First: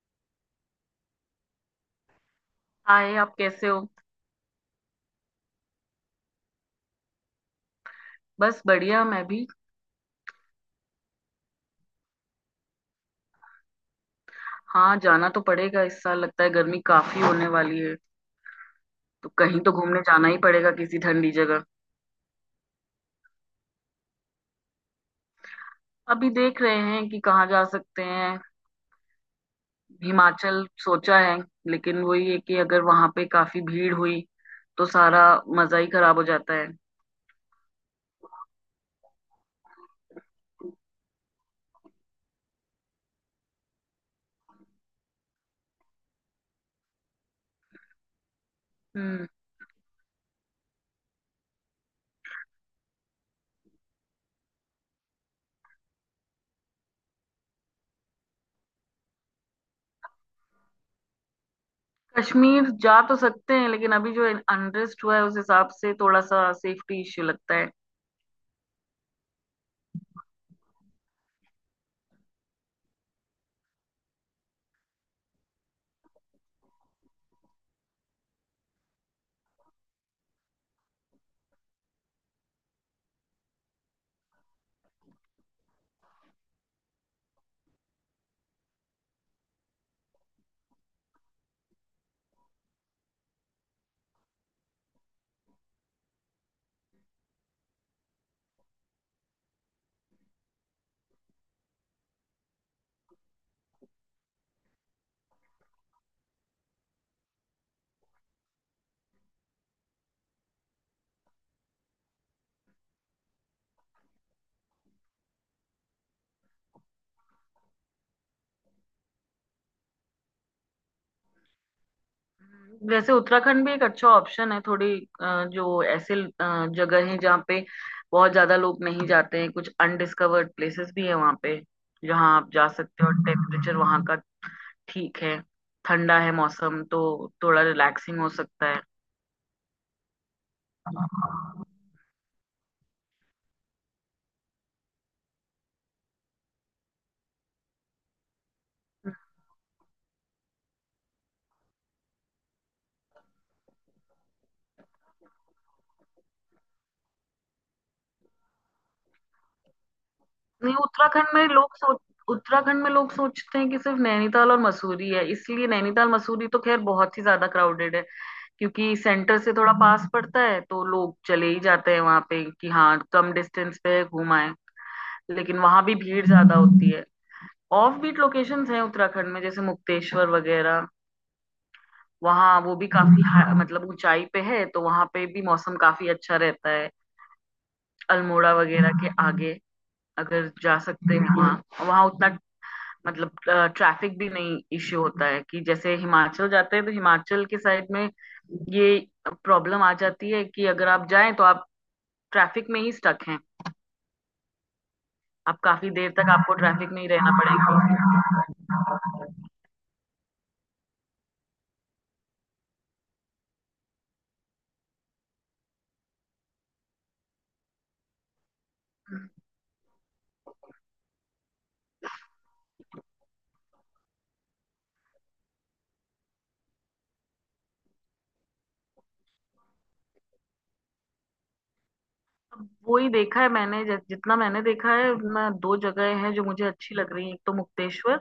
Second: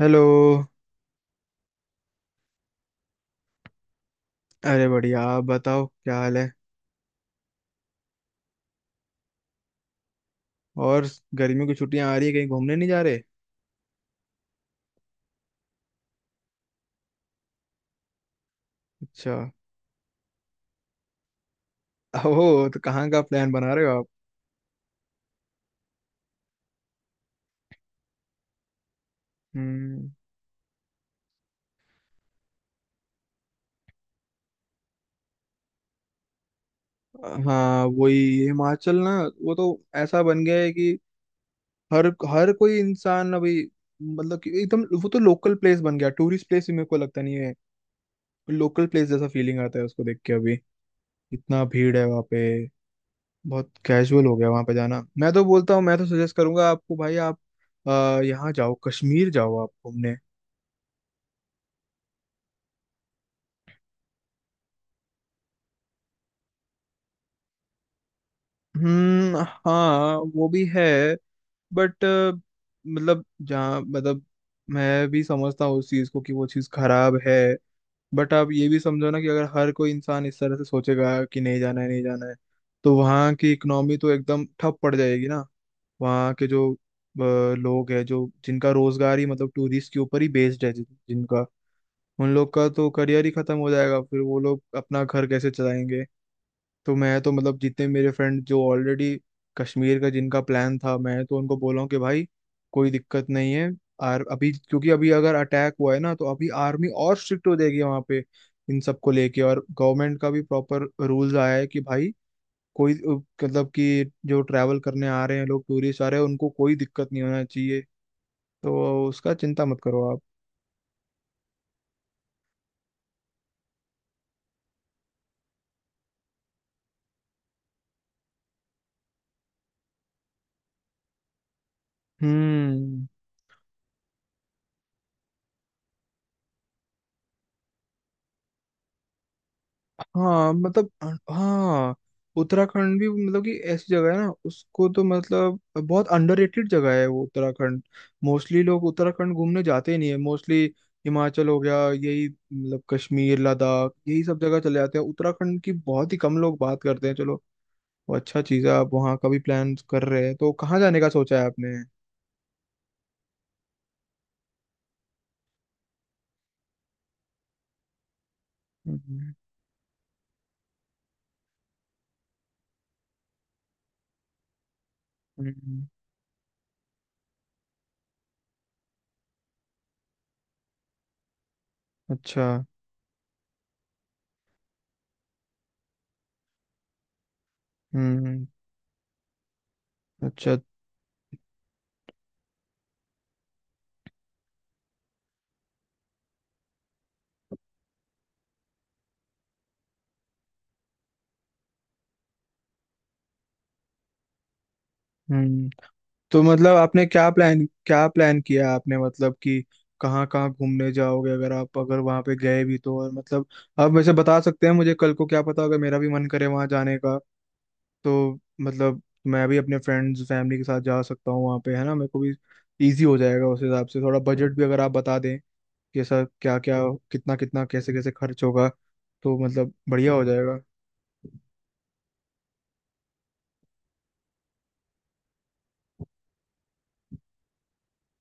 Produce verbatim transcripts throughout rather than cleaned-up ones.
Hello. Hi, आप कैसे हो। अरे बढ़िया, आप बताओ क्या हाल है। बस बढ़िया, मैं भी। और गर्मियों की छुट्टियां आ रही है, कहीं घूमने नहीं जा रहे? हाँ, जाना तो पड़ेगा। इस साल लगता है गर्मी काफी होने वाली है, तो अच्छा कहीं तो घूमने जाना ही पड़ेगा, किसी ठंडी जगह। ओह, तो कहाँ का प्लान बना रहे हो आप? अभी देख रहे हैं कि कहाँ जा सकते हैं। हम्म। हिमाचल सोचा है, लेकिन वही है कि अगर वहां पे काफी भीड़ हुई तो सारा मजा ही खराब हो जाता है। हाँ, वही हिमाचल ना। वो तो ऐसा बन गया है कि हर हर कोई इंसान अभी मतलब कि एकदम वो तो लोकल प्लेस बन गया, टूरिस्ट प्लेस भी मेरे को लगता नहीं है। लोकल प्लेस हम्म। जैसा फीलिंग आता है उसको देख के अभी। इतना भीड़ है वहाँ पे। बहुत कैजुअल हो गया वहां पे जाना। मैं तो बोलता हूँ, मैं तो सजेस्ट करूंगा आपको, भाई आप आ, यहाँ जाओ, कश्मीर जाओ आप घूमने। कश्मीर जा तो सकते हैं, लेकिन अभी जो अनरेस्ट हुआ है उस हिसाब से थोड़ा सा सेफ्टी इश्यू लगता है। हम्म। हाँ, वो भी है। बट मतलब जहाँ मतलब, मैं भी समझता हूँ उस चीज़ को कि वो चीज़ खराब है। बट आप ये भी समझो ना कि अगर हर कोई इंसान इस तरह से सोचेगा कि नहीं जाना है, नहीं जाना है, तो वहाँ की इकोनॉमी तो एकदम ठप पड़ जाएगी ना। वहाँ के जो अ, लोग हैं, जो जिनका रोजगार ही मतलब टूरिस्ट के ऊपर ही बेस्ड है, जिन- जिनका उन लोग का तो करियर ही खत्म हो जाएगा, फिर वो लोग अपना घर कैसे चलाएंगे। तो मैं तो मतलब जितने मेरे फ्रेंड जो ऑलरेडी कश्मीर का जिनका प्लान था, मैं तो उनको बोला हूँ कि भाई कोई दिक्कत नहीं है। और अभी क्योंकि अभी अगर अटैक हुआ है ना, तो अभी आर्मी और स्ट्रिक्ट हो जाएगी वहाँ पे, इन सबको लेके। और गवर्नमेंट का भी प्रॉपर रूल्स आया है कि भाई कोई मतलब कि जो ट्रैवल करने आ रहे हैं लोग, टूरिस्ट आ रहे हैं, उनको कोई दिक्कत नहीं होना चाहिए। तो उसका चिंता मत करो आप। वैसे उत्तराखंड भी एक अच्छा ऑप्शन है। थोड़ी अ, जो ऐसे अ, जगह है जहाँ पे बहुत ज्यादा लोग नहीं जाते हैं। कुछ अनडिस्कवर्ड प्लेसेस भी है वहाँ पे जहाँ आप जा सकते हम्म। हो। टेम्परेचर वहाँ का ठीक है, ठंडा है मौसम, तो थोड़ा रिलैक्सिंग हो सकता है। हाँ मतलब, हाँ, उत्तराखंड भी मतलब कि ऐसी जगह है ना, उसको तो मतलब बहुत अंडररेटेड जगह है वो, उत्तराखंड। मोस्टली लोग उत्तराखंड घूमने जाते ही नहीं है मोस्टली। हिमाचल हो गया, यही मतलब कश्मीर, लद्दाख, यही सब जगह चले जाते हैं। उत्तराखंड की बहुत ही कम लोग बात करते हैं। चलो, वो अच्छा चीज़ है। आप वहाँ का भी प्लान कर रहे हैं, तो नहीं कहाँ जाने का उत्तराखंड सोचा है में आपने? लोग सोच उत्तराखंड में लोग सोचते हैं कि सिर्फ नैनीताल और मसूरी है, इसलिए नैनीताल मसूरी तो खैर बहुत ही ज्यादा क्राउडेड है क्योंकि हम्म। सेंटर से थोड़ा पास पड़ता है, तो लोग चले ही जाते हैं वहां पे कि हाँ, कम डिस्टेंस पे घुमाएं। लेकिन वहां हम्म। भी भीड़ ज्यादा होती है। ऑफ बीट लोकेशंस हैं उत्तराखंड में, जैसे मुक्तेश्वर वगैरह। अच्छा। वहाँ वो भी काफी हा- मतलब ऊंचाई पे है, तो वहां पे भी मौसम काफी अच्छा रहता है। हम्म। अल्मोड़ा वगैरह के आगे अगर अच्छा। जा सकते हैं वहाँ, वहाँ उतना मतलब ट्रैफिक भी नहीं इश्यू होता है। कि जैसे हिमाचल जाते हैं तो हिमाचल के साइड में ये प्रॉब्लम आ जाती है कि अगर आप जाएं तो आप ट्रैफिक में ही स्टक हैं। अब हम्म। काफी देर तक तो आपको मतलब ट्रैफिक में आपने ही क्या रहना प्लान क्या प्लान किया आपने मतलब पड़ेगा। कि कहाँ कहाँ घूमने जाओगे अगर आप, अगर वहां पे गए भी तो। और मतलब आप वैसे बता सकते हैं मुझे, कल को क्या पता अगर मेरा भी मन करे वहां जाने का। तो मतलब मैं भी अपने फ्रेंड्स फैमिली के साथ जा सकता हूँ वहां पे, है ना। मेरे को भी इजी हो जाएगा उस हिसाब से। थोड़ा बजट भी अगर आप बता दें कि ऐसा क्या क्या, कितना कितना, कैसे कैसे खर्च होगा, तो मतलब बढ़िया हो जाएगा। अब वो ही देखा है मैंने। जि- जितना मैंने देखा है, मैं दो जगह हैं जो मुझे अच्छी लग रही हैं। एक तो मुक्तेश्वर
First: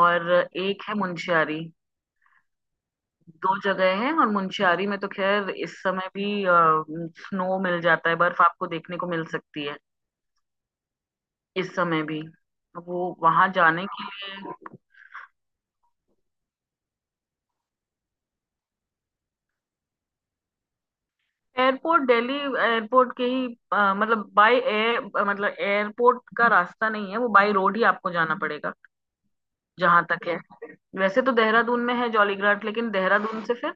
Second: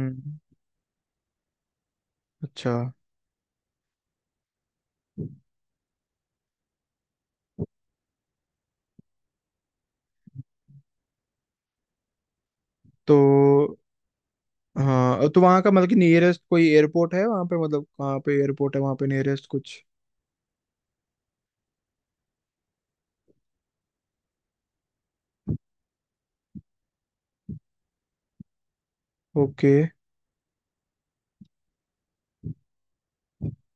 और एक है मुंशियारी। अच्छा। दो जगह हैं, और मुंशियारी में तो खैर इस समय भी स्नो मिल जाता है, बर्फ आपको देखने को मिल सकती है इस समय भी। वो तो वहां जाने के लिए हाँ, तो वहाँ का मतलब कि नियरेस्ट कोई एयरपोर्ट है वहाँ पे, मतलब कहाँ पे एयरपोर्ट है वहाँ पे नियरेस्ट कुछ? एयरपोर्ट दिल्ली एयरपोर्ट के ही अ, मतलब बाय एयर मतलब एयरपोर्ट का रास्ता नहीं है, वो बाय रोड ही आपको जाना पड़ेगा ओके। जहां तक है। वैसे तो देहरादून में है जॉलीग्रांट, लेकिन देहरादून से फिर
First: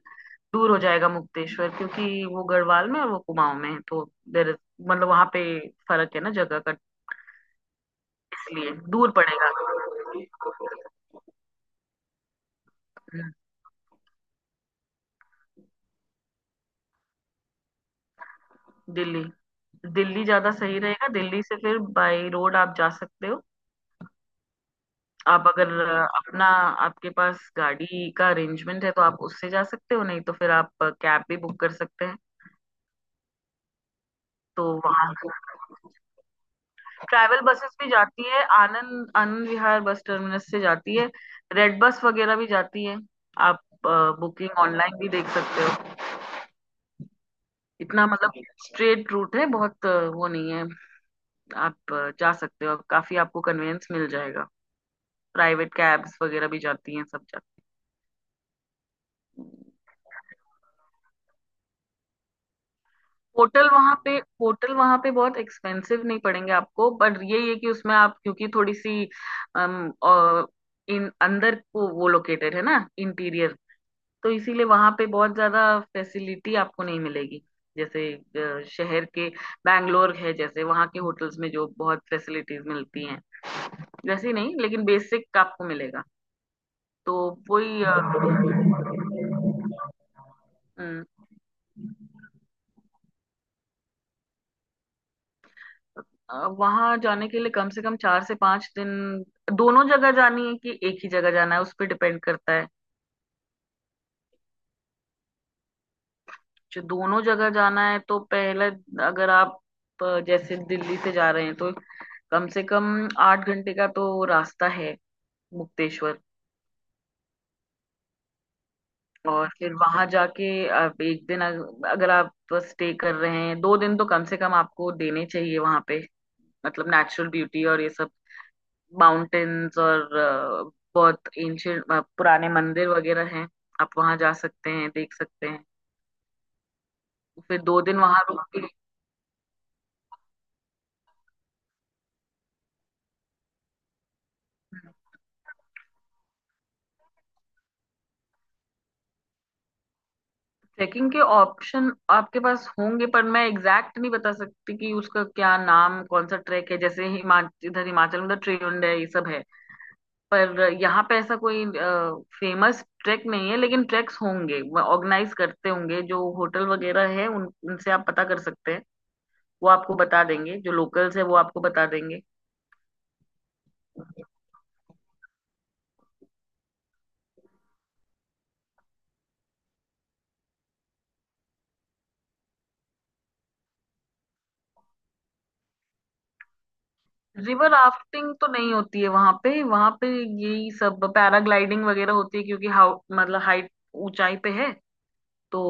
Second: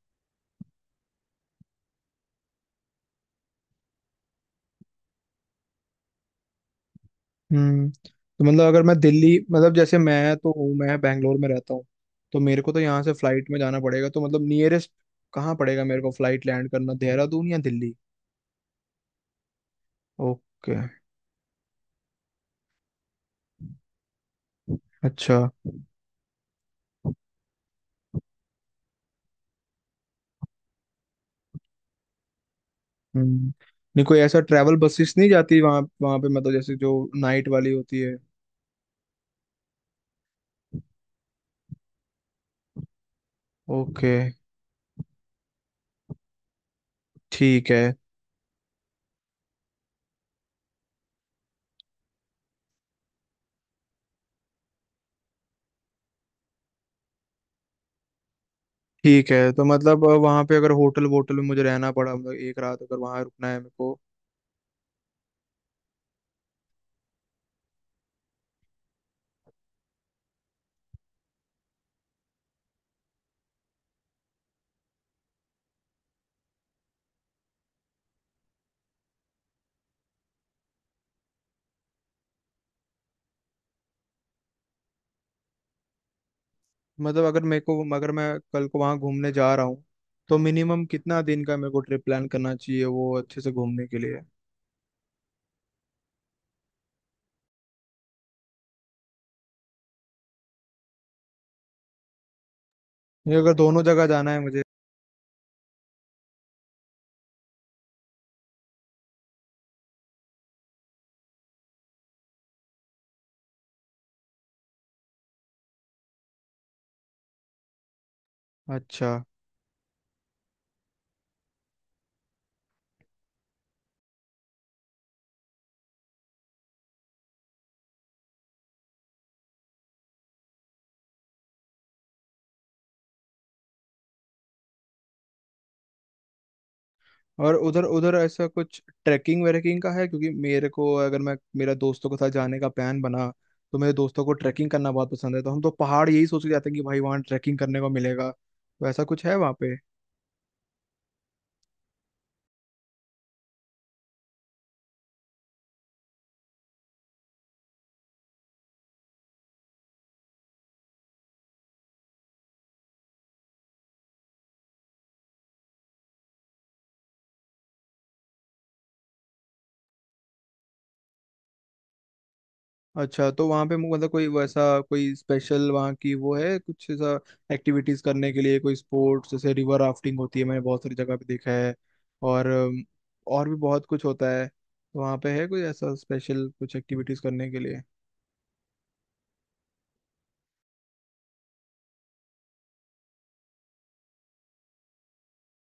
दूर हो जाएगा मुक्तेश्वर, क्योंकि वो गढ़वाल में और वो कुमाऊं में है, तो देर मतलब वहां पे फर्क है ना जगह का, हम्म। तो मतलब इसलिए अगर मैं दूर दिल्ली पड़ेगा। मतलब जैसे मैं तो हूँ, मैं बैंगलोर में रहता हूँ, तो मेरे को तो यहाँ से हम्म, फ्लाइट में जाना पड़ेगा। तो मतलब नियरेस्ट कहाँ पड़ेगा मेरे को फ्लाइट लैंड करना, देहरादून या दिल्ली? दिल्ली, दिल्ली ज्यादा ओके। सही रहेगा। दिल्ली से फिर बाय रोड आप जा सकते हो। अच्छा। आप अगर अपना, आपके पास गाड़ी का अरेंजमेंट है तो आप उससे जा सकते हो, नहीं तो फिर आप कैब भी बुक कर सकते हैं। हम्म। नहीं, कोई ऐसा तो ट्रैवल वहां बसेस नहीं जाती वहाँ वहाँ पे, मतलब जैसे जो ट्रैवल नाइट वाली बसेस भी होती है? जाती है। आनंद आनंद विहार बस टर्मिनस से जाती है। रेड बस वगैरह भी जाती है। आप ओके। बुकिंग ऑनलाइन भी देख सकते हो। ठीक है। इतना मतलब स्ट्रेट रूट है, बहुत अ, वो नहीं है। आप अ, जा सकते हो, काफी आपको कन्वीनियंस मिल जाएगा। प्राइवेट कैब्स वगैरह भी जाती हैं, सब जाती ठीक है। हैं। तो मतलब अ, वहाँ पे अगर होटल वोटल में मुझे रहना पड़ा, मतलब एक रात अगर वहाँ रुकना है होटल मेरे वहां को, पे, होटल वहां पे बहुत एक्सपेंसिव नहीं पड़ेंगे आपको, बट ये ये कि उसमें आप क्योंकि थोड़ी सी अम, अ, इन अंदर को वो लोकेटेड है ना, इंटीरियर, तो इसीलिए वहां पे बहुत ज्यादा फैसिलिटी आपको नहीं मिलेगी। जैसे अ, शहर के बैंगलोर है जैसे, वहां के होटल्स में जो बहुत फैसिलिटीज मिलती हैं, वैसे ही नहीं, लेकिन बेसिक आपको मिलेगा। तो मतलब अगर मेरे को, वही अ, अगर मैं कल को वहाँ घूमने जा रहा हूँ, तो मिनिमम हम्म, कितना दिन का मेरे को ट्रिप प्लान करना चाहिए वो अच्छे से घूमने के लिए? वहां जाने के लिए कम से कम चार से पांच दिन। दोनों जगह जानी है कि एक ही जगह जाना है, उस पर डिपेंड करता है। ये, अगर दोनों जगह जाना है मुझे? जो दोनों जगह जाना है तो पहले, अगर आप अ, जैसे दिल्ली से जा रहे हैं, तो कम से कम आठ घंटे का तो रास्ता है मुक्तेश्वर। अच्छा। और फिर वहां जाके आप एक दिन अग- अगर आप स्टे कर रहे हैं, दो दिन तो कम से कम आपको देने चाहिए वहां पे। मतलब नेचुरल ब्यूटी और ये सब माउंटेन्स और अ, बहुत एंशियंट, पुराने मंदिर वगैरह हैं। आप वहां जा सकते हैं, देख सकते हैं। और फिर दो उधर दिन उधर वहां रुक ऐसा के कुछ ट्रैकिंग वैकिंग का है? क्योंकि मेरे को, अगर मैं, मेरा दोस्तों के साथ जाने का प्लान बना, तो मेरे दोस्तों को ट्रैकिंग करना बहुत पसंद है, तो हम तो पहाड़ यही सोच के जाते हैं कि भाई वहाँ ट्रैकिंग करने को मिलेगा। तो ऐसा कुछ है वहाँ? ट्रैकिंग के ऑप्शन आपके पास होंगे, पर मैं एग्जैक्ट नहीं बता सकती कि उसका क्या नाम, कौन सा ट्रैक है। जैसे हिमाचल, इधर हिमाचल में तो ट्रिउंड है, ये सब है। पर यहाँ पे ऐसा कोई फेमस ट्रैक नहीं है, लेकिन ट्रैक्स होंगे, ऑर्गेनाइज करते होंगे जो होटल वगैरह है उन उनसे आप पता कर सकते हैं। वो आपको बता देंगे, जो लोकल्स है वो आपको बता देंगे। अच्छा। तो वहाँ पे मतलब कोई वैसा कोई स्पेशल वहाँ की वो है कुछ ऐसा, एक्टिविटीज करने के लिए कोई स्पोर्ट्स, जैसे रिवर राफ्टिंग होती है, मैंने बहुत सारी जगह पे देखा है, और अम, और भी बहुत कुछ होता है। तो वहाँ पे है कोई ऐसा स्पेशल कुछ एक्टिविटीज करने के रिवर लिए? राफ्टिंग तो नहीं होती है वहां पे, वहां पे यही सब पैराग्लाइडिंग वगैरह होती है, क्योंकि हाउ मतलब हाइट, ऊंचाई पे है। तो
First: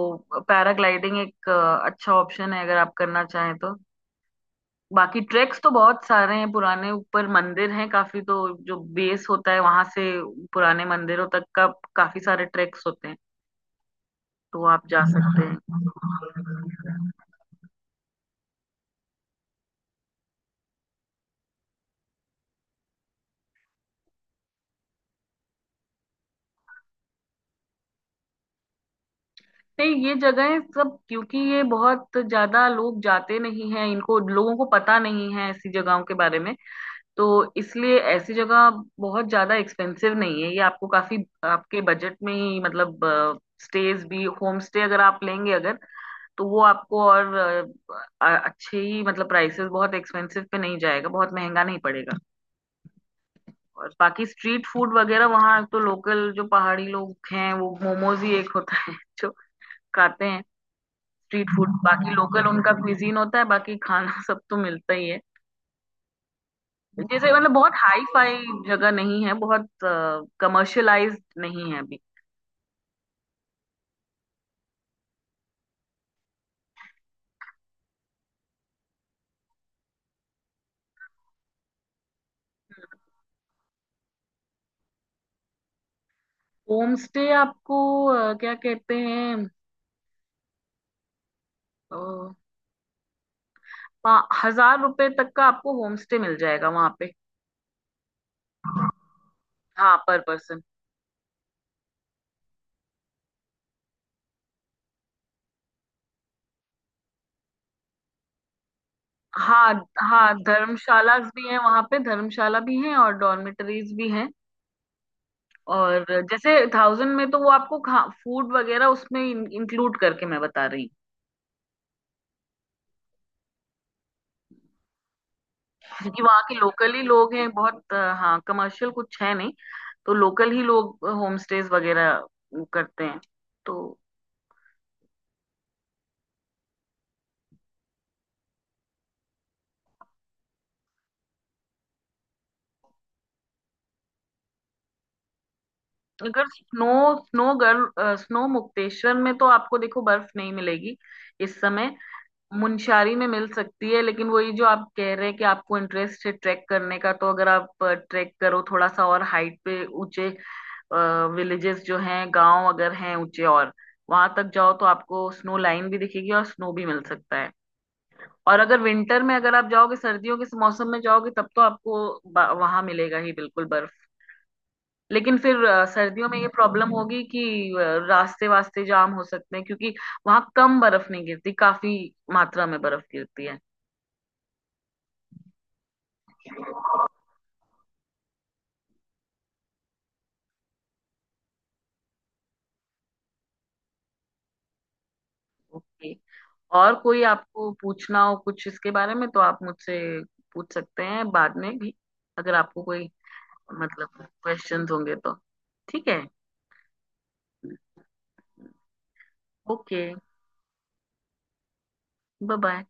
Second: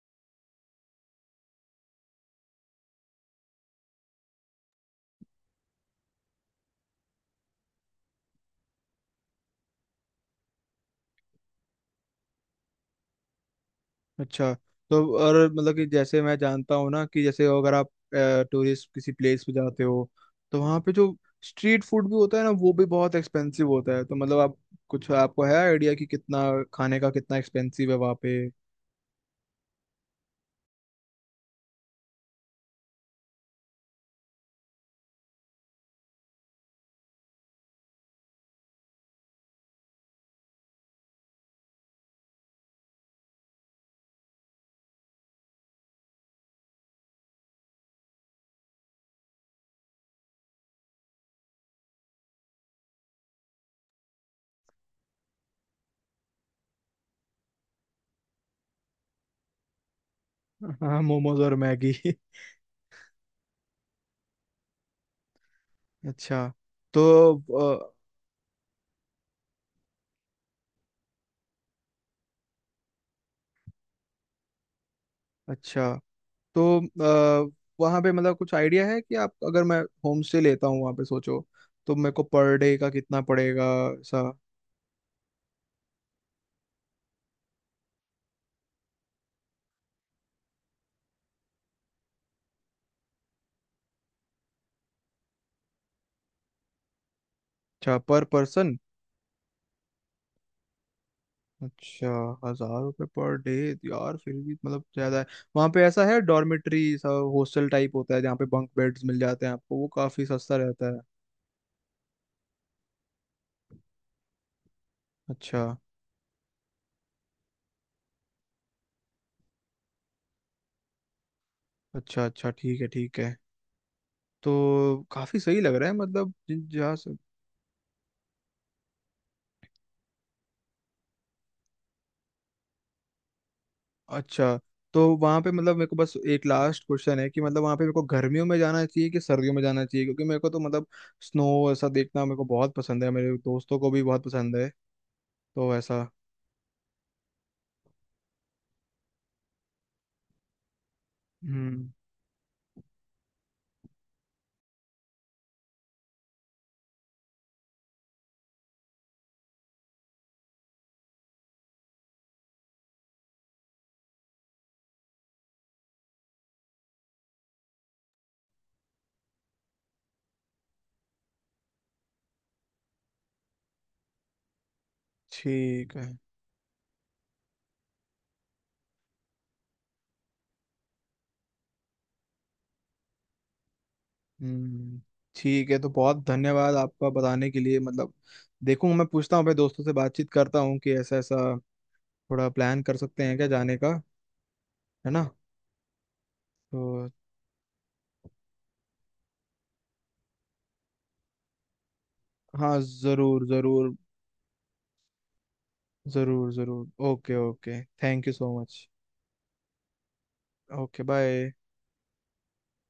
पैराग्लाइडिंग एक अ, अच्छा ऑप्शन है अगर आप करना चाहें तो। बाकी ट्रैक्स तो बहुत सारे हैं, पुराने ऊपर मंदिर हैं काफी। तो जो बेस होता है वहां से पुराने मंदिरों तक का काफी सारे ट्रैक्स होते हैं, अच्छा। तो आप जा तो और सकते मतलब कि जैसे हैं। मैं जानता हूँ ना कि जैसे अगर आप टूरिस्ट किसी प्लेस पे जाते हो, तो वहाँ पे जो स्ट्रीट फूड भी होता है ना, वो भी बहुत एक्सपेंसिव होता है। तो मतलब आप, कुछ आपको है आइडिया कि कितना खाने का कितना एक्सपेंसिव है वहाँ पे? नहीं, ये जगहें सब, क्योंकि ये बहुत ज्यादा लोग जाते नहीं हैं, इनको लोगों को पता नहीं है ऐसी जगहों के बारे में, तो इसलिए ऐसी जगह बहुत ज्यादा एक्सपेंसिव नहीं है। ये आपको काफी आपके बजट में ही मतलब, स्टेज भी होम स्टे अगर आप लेंगे अगर, तो वो आपको और अ, अ- अच्छे ही मतलब प्राइसेस, बहुत एक्सपेंसिव पे नहीं जाएगा, बहुत महंगा नहीं पड़ेगा। और बाकी स्ट्रीट फूड वगैरह वहाँ तो, लोकल जो पहाड़ी लोग हैं, वो मोमोज ही एक होता है जो खाते हैं हाँ, मोमोज स्ट्रीट और फूड। मैगी बाकी लोकल उनका क्विजीन होता है, बाकी खाना सब तो मिलता ही है। अच्छा। तो जैसे मतलब बहुत अ, हाई फाई जगह नहीं है, बहुत कमर्शियलाइज्ड नहीं है अभी। अच्छा। तो आ, वहाँ पे मतलब कुछ आइडिया है कि आप, अगर मैं होम स्टे लेता हूँ वहाँ पे सोचो, तो मेरे को पर डे का कितना पड़ेगा ऐसा? होम स्टे आपको अ, क्या कहते हैं अ, पा- हजार रुपए तक का आपको होम स्टे मिल जाएगा वहां पे। अच्छा, पर पर्सन? हाँ, पर पर्सन। अच्छा। हजार रुपये पर डे यार, फिर भी मतलब ज्यादा है। वहाँ पे ऐसा है, डॉर्मेट्री सा, हॉस्टल टाइप होता है जहाँ पे बंक बेड्स मिल जाते हैं हाँ, आपको, वो काफी हाँ सस्ता रहता है। धर्मशाला भी हैं वहां पे, धर्मशाला भी हैं और डॉर्मेटरीज भी हैं। अच्छा। और जैसे थाउजेंड में तो वो आपको खा फूड वगैरह उसमें इंक्लूड करके मैं बता रही। अच्छा, अच्छा ठीक है, ठीक है। तो काफी सही लग रहा है क्योंकि मतलब वहाँ के जिन- जहाँ लोकल ही से- लोग हैं बहुत अ, हाँ, कमर्शियल कुछ है नहीं, तो लोकल ही लोग होम स्टेज वगैरह वो करते हैं। तो अच्छा। तो वहां पे मतलब मेरे को बस एक लास्ट क्वेश्चन है कि मतलब वहां पे मेरे को गर्मियों में जाना चाहिए कि सर्दियों में जाना चाहिए? क्योंकि मेरे को तो मतलब स्नो ऐसा देखना मेरे को बहुत पसंद है, मेरे दोस्तों को भी बहुत पसंद है, तो ऐसा। अगर snow snow girl snow Mukteshwar में तो आपको देखो बर्फ नहीं मिलेगी इस हम्म। समय। मुनस्यारी में मिल सकती है, लेकिन वही जो आप कह रहे हैं कि आपको इंटरेस्ट है ट्रैक करने का, तो अगर आप ट्रैक करो थोड़ा सा और हाइट पे, ऊंचे विलेजेस जो हैं, गांव अगर हैं ऊंचे, और वहां तक जाओ तो आपको स्नो लाइन भी दिखेगी और स्नो भी मिल सकता है। और अगर विंटर में अगर आप जाओगे, सर्दियों के मौसम में जाओगे, तब तो आपको वहां मिलेगा ही बिल्कुल बर्फ। लेकिन फिर अ, ठीक है। सर्दियों में ये प्रॉब्लम होगी कि अ, रास्ते वास्ते जाम हो सकते हैं, क्योंकि वहां कम बर्फ नहीं गिरती, काफी मात्रा में बर्फ गिरती है। हम्म। ठीक है। तो बहुत धन्यवाद आपका बताने के लिए। मतलब देखूंगा मैं, पूछता हूँ अपने दोस्तों से, बातचीत करता हूँ कि ऐसा ऐसा थोड़ा प्लान कर सकते हैं क्या जाने का, है ना। ओके। और तो कोई आपको पूछना हो कुछ इसके बारे में तो आप मुझसे पूछ सकते हैं बाद में भी। अगर हाँ, आपको कोई जरूर जरूर। मतलब क्वेश्चंस होंगे तो, ठीक है। जरूर जरूर, okay okay, thank you so much. Okay, okay, bye. Bye bye.